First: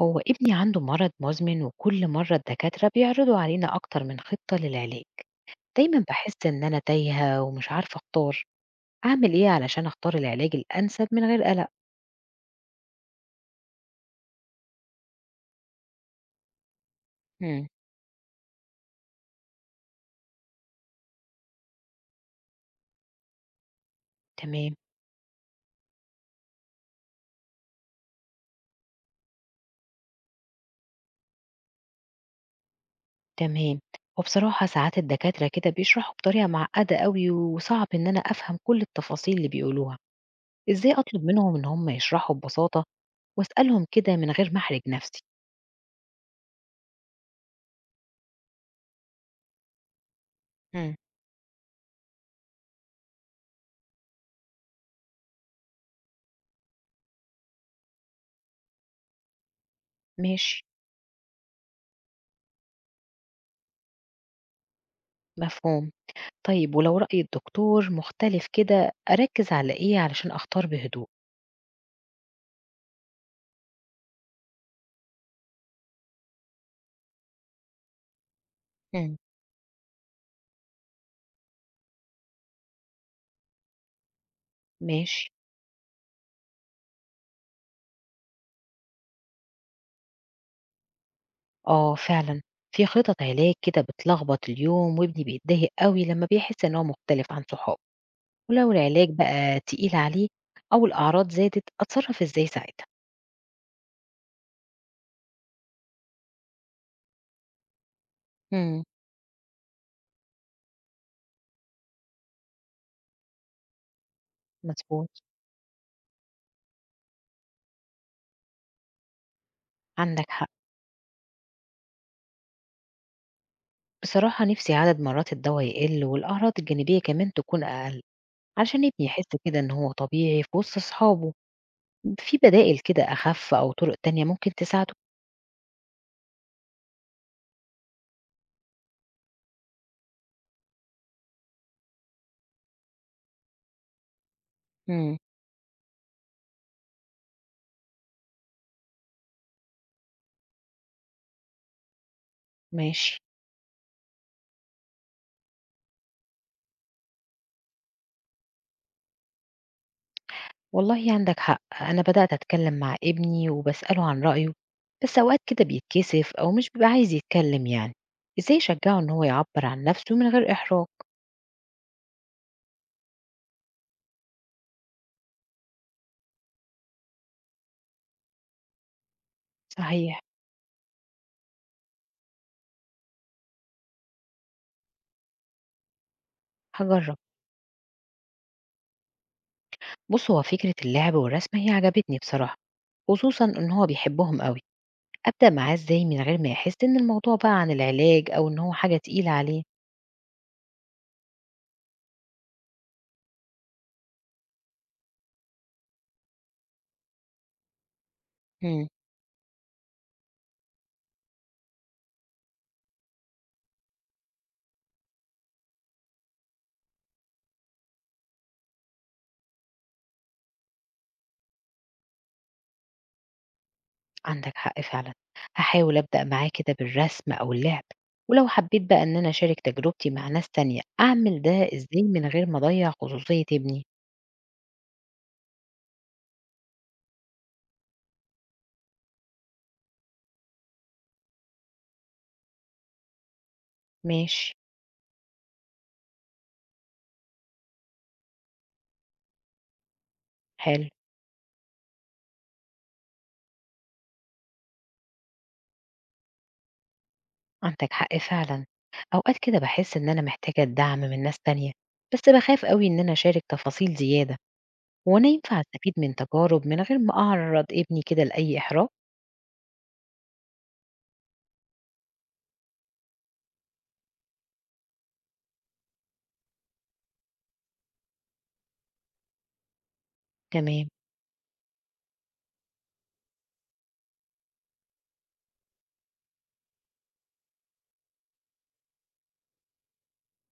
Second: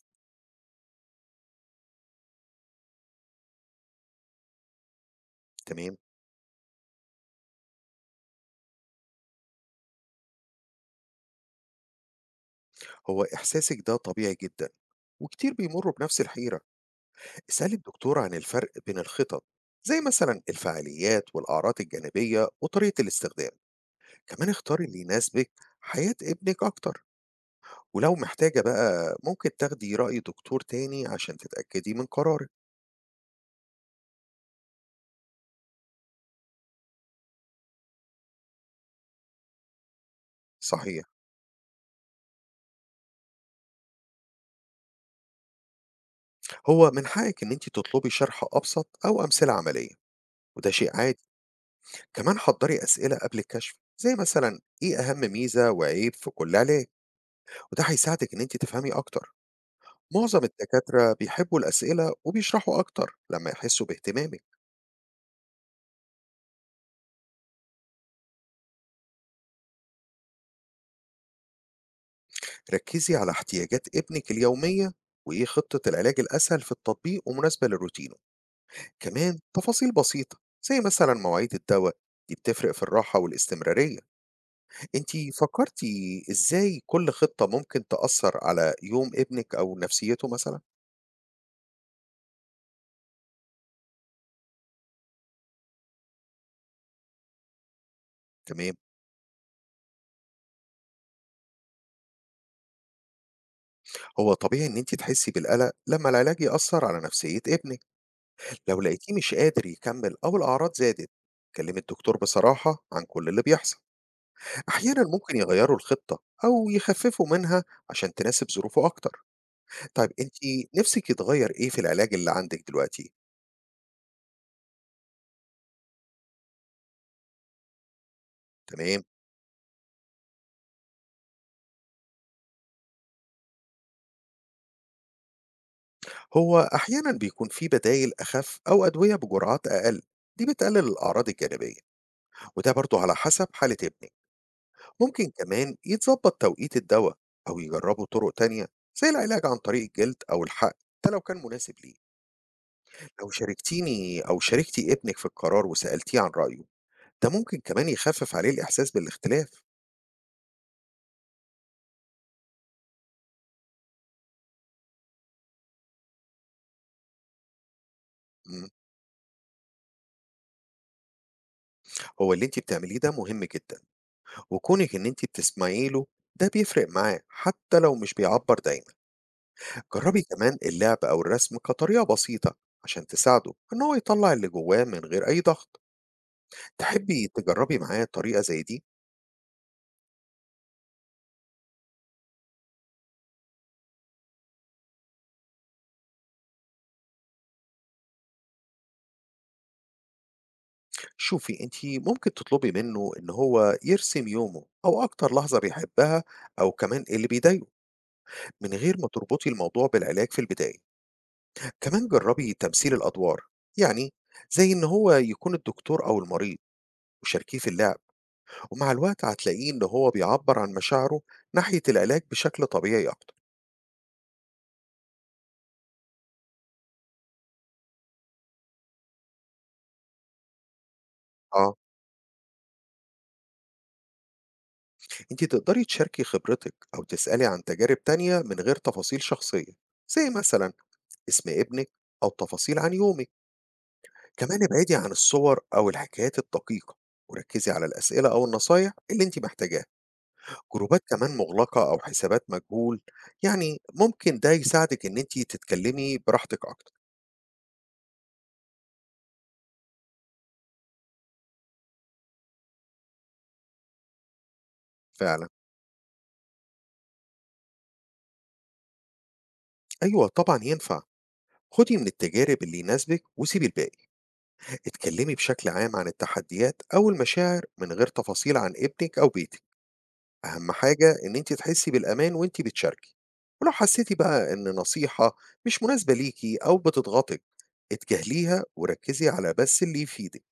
هو ابني عنده مرض مزمن وكل مرة الدكاترة بيعرضوا علينا أكتر من خطة للعلاج. تمام. دايما بحس إن أنا تايهة ومش عارفة أختار. أعمل إيه علشان أختار العلاج الأنسب من غير قلق؟ هو إحساسك ده طبيعي جدا، وكتير بيمروا بنفس الحيرة. مم. اسألي الدكتور عن الفرق بين الخطط، زي مثلا الفعاليات والأعراض الجانبية وطريقة الاستخدام. كمان تمام، اختاري اللي يناسبك حياة ابنك أكتر. ولو محتاجة بقى ممكن تاخدي رأي دكتور تاني عشان تتأكدي من قرارك. تمام. وبصراحة ساعات الدكاترة كده بيشرحوا بطريقة معقدة قوي وصعب إن أنا أفهم كل التفاصيل اللي بيقولوها. إزاي صحيح، أطلب منهم إن هم يشرحوا ببساطة وأسألهم كده من غير ما أحرج نفسي؟ هو من حقك إن أنت تطلبي شرح أبسط أو أمثلة عملية، وده مم. شيء عادي. كمان حضري أسئلة قبل الكشف، زي مثلا إيه أهم ميزة وعيب في كل علاج، وده هيساعدِك إن أنتِ تفهمي أكتر. معظم ماشي، الدكاترة بيحبوا الأسئلة وبيشرحوا أكتر لمّا يحسوا باهتمامِك. مفهوم. طيب ولو رأي الدكتور مختلف كده أركز على إيه علشان أختار بهدوء؟ ركّزي على احتياجات ابنِك اليومية وإيه خطة العلاج الأسهل في التطبيق ومناسبة لروتينه. مم. كمان تفاصيل بسيطة زي مثلًا مواعيد الدوا، دي بتفرق في الراحة والاستمرارية. أنتِ ماشي. فكرتِ إزاي كل خطة ممكن تأثّر على يوم ابنِك أو نفسيته مثلًا؟ آه فعلا. في خطط علاج كده بتلخبط اليوم وابني بيتضايق قوي لما بيحس إن هو مختلف عن صحابه. ولو تمام. العلاج بقى تقيل عليه أو الأعراض زادت أتصرف إزاي ساعتها؟ هو طبيعي إن أنتِ تحسي بالقلق لمّا العلاج يأثّر على نفسية ابنِك. لو مم. لقيتيه مش قادر يكمل أو الأعراض زادت، كلمي الدكتور بصراحة عن كل اللي بيحصل. أحيانا مظبوط، ممكن يغيروا الخطة أو يخففوا منها عشان تناسب ظروفه أكتر. طيب عندك أنت حق. نفسك يتغير إيه في العلاج اللي عندك دلوقتي؟ بصراحة نفسي عدد مرات الدواء يقل والأعراض الجانبية كمان تكون أقل، علشان ابني تمام. يحس كده إن هو طبيعي في وسط أصحابه. في بدائل كده أخف أو طرق تانية ممكن تساعده؟ هو أحيانا بيكون في بدايل أخف أو أدوية بجرعات أقل، دي بتقلل الأعراض الجانبية، وده برضه على حسب حالة ابنك. إمم، ممكن كمان يتظبط توقيت الدواء أو يجربوا طرق تانية، زي العلاج عن طريق الجلد أو الحقن، ده لو كان مناسب ليه. ماشي. لو شاركتيني أو شاركتي ابنِك في القرار وسألتيه عن رأيه، ده ممكن كمان يخفف عليه الإحساس بالاختلاف. والله عندك حق، أنا بدأت أتكلّم مع ابني وباسأله عن رأيه، بس أوقات كده بيتكسف أو مش بيبقى عايز يتكلّم يعني، إزاي إمم، أشجّعه إن هو يعبّر عن نَفْسه من غير إحراج؟ هو اللي أنتِ بتعمليه ده مهم جدًا، وكونِك إن أنتِ بتسمعي له ده بيفرق معاه حتى لو مش بيعبّر دايمًا. صحيح. جرّبي كمان اللعب أو الرسم كطريقة بسيطة عشان تساعده إن هو يطلّع اللي جواه من غير أي ضغط. هاجرّب. تحبي تجرّبي معاه طريقة زي دي؟ بُص، هو فكرة اللعب والرسم هي عجبتني بصراحة، خصوصًا إن هو بيحبّهم أوي. أبدأ معاه إزاي من غير ما يحس إن الموضوع بقى عن العلاج أو إن هو حاجة تقيلة عليه؟ شوفي، أنتِ ممكن تطلبي منه إن هو يرسم يومه أو أكتر لحظة بيحبها أو كمان إيه اللي بيضايقه، من إمم. غير ما تربطي الموضوع بالعلاج في البداية. كمان جربي تمثيل الأدوار، يعني زي إن هو يكون الدكتور أو المريض، وشاركيه في اللعب، ومع الوقت هتلاقيه إن هو بيعبر عن مشاعره ناحية العلاج بشكل طبيعي أكتر. عندك حق فعلا. هحاول أبدأ معاه كده بالرسم أو اللعب. ولو حبيت بقى إن أنا أشارك تجربتي مع ناس تانية أعمل ده آه، إزاي من غير ما أضيع خصوصية ابني؟ أنت تقدري تشاركي خبرتك أو تسألي عن تجارب تانية من غير تفاصيل شخصية، زي مثلا اسم ابنك أو تفاصيل عن يومك. ماشي. كمان ابعدي عن الصور أو الحكايات الدقيقة، وركزي على الأسئلة أو النصايح اللي أنت محتاجاها. حلو. جروبات كمان مغلقة أو حسابات مجهول، يعني ممكن ده يساعدك إن أنت تتكلمي براحتك أكتر. عندك حق فعلا. أوقات كده بحس إن أنا محتاجة الدعم من ناس تانية، بس بخاف قوي إن أنا أشارك تفاصيل زيادة. وأنا فعلا، ينفع أستفيد من تجارب من غير ما أعرض ابني كده لأي إحراج؟ أيوة طبعا ينفع. خدي من التجارب اللي يناسبك وسيبي الباقي. اتكلمي بشكل عام عن التحديات أو المشاعر من غير تفاصيل عن ابنك أو بيتك. أهم تمام. حاجة إن أنت تحسي بالأمان وأنت بتشاركي. ولو حسيتي بقى إن نصيحة مش مناسبة ليكي أو بتضغطك، اتجاهليها وركزي على بس اللي يفيدك.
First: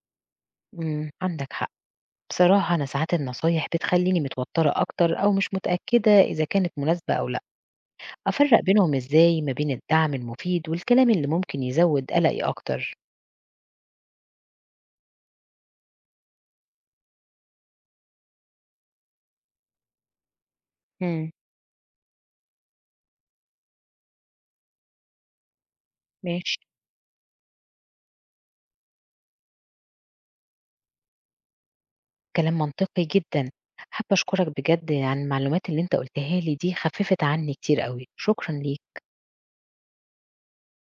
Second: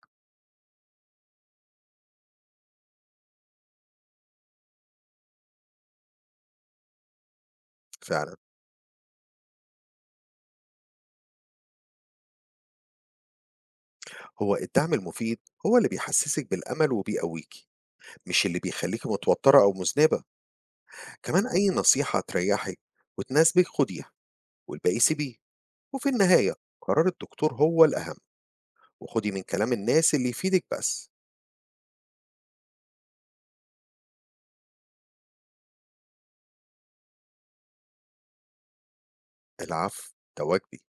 مم. عندك حق. بصراحة أنا ساعات النصايح بتخليني متوترة أكتر أو مش متأكدة إذا كانت مناسبة أو لأ. فعلا، أفرق بينهم إزاي ما بين الدعم المفيد والكلام اللي ممكن يزود قلقي أكتر؟ هو الدعم المفيد هو اللي بيحسسك بالأمل وبيقويكي، مش اللي بيخليكي متوترة أو مذنبة. امم. كمان أي نصيحة تريحك وتناسبك خديها، والباقي سيبيه. وفي النهاية ماشي. قرار الدكتور هو الأهم، وخدي من كلام الناس اللي يفيدك بس. كلام منطقي جدا. حابة أشكرك بجد، عن المعلومات اللي أنت قلتها لي دي خففت عني كتير قوي، شكرا ليك. العفو، ده واجبي.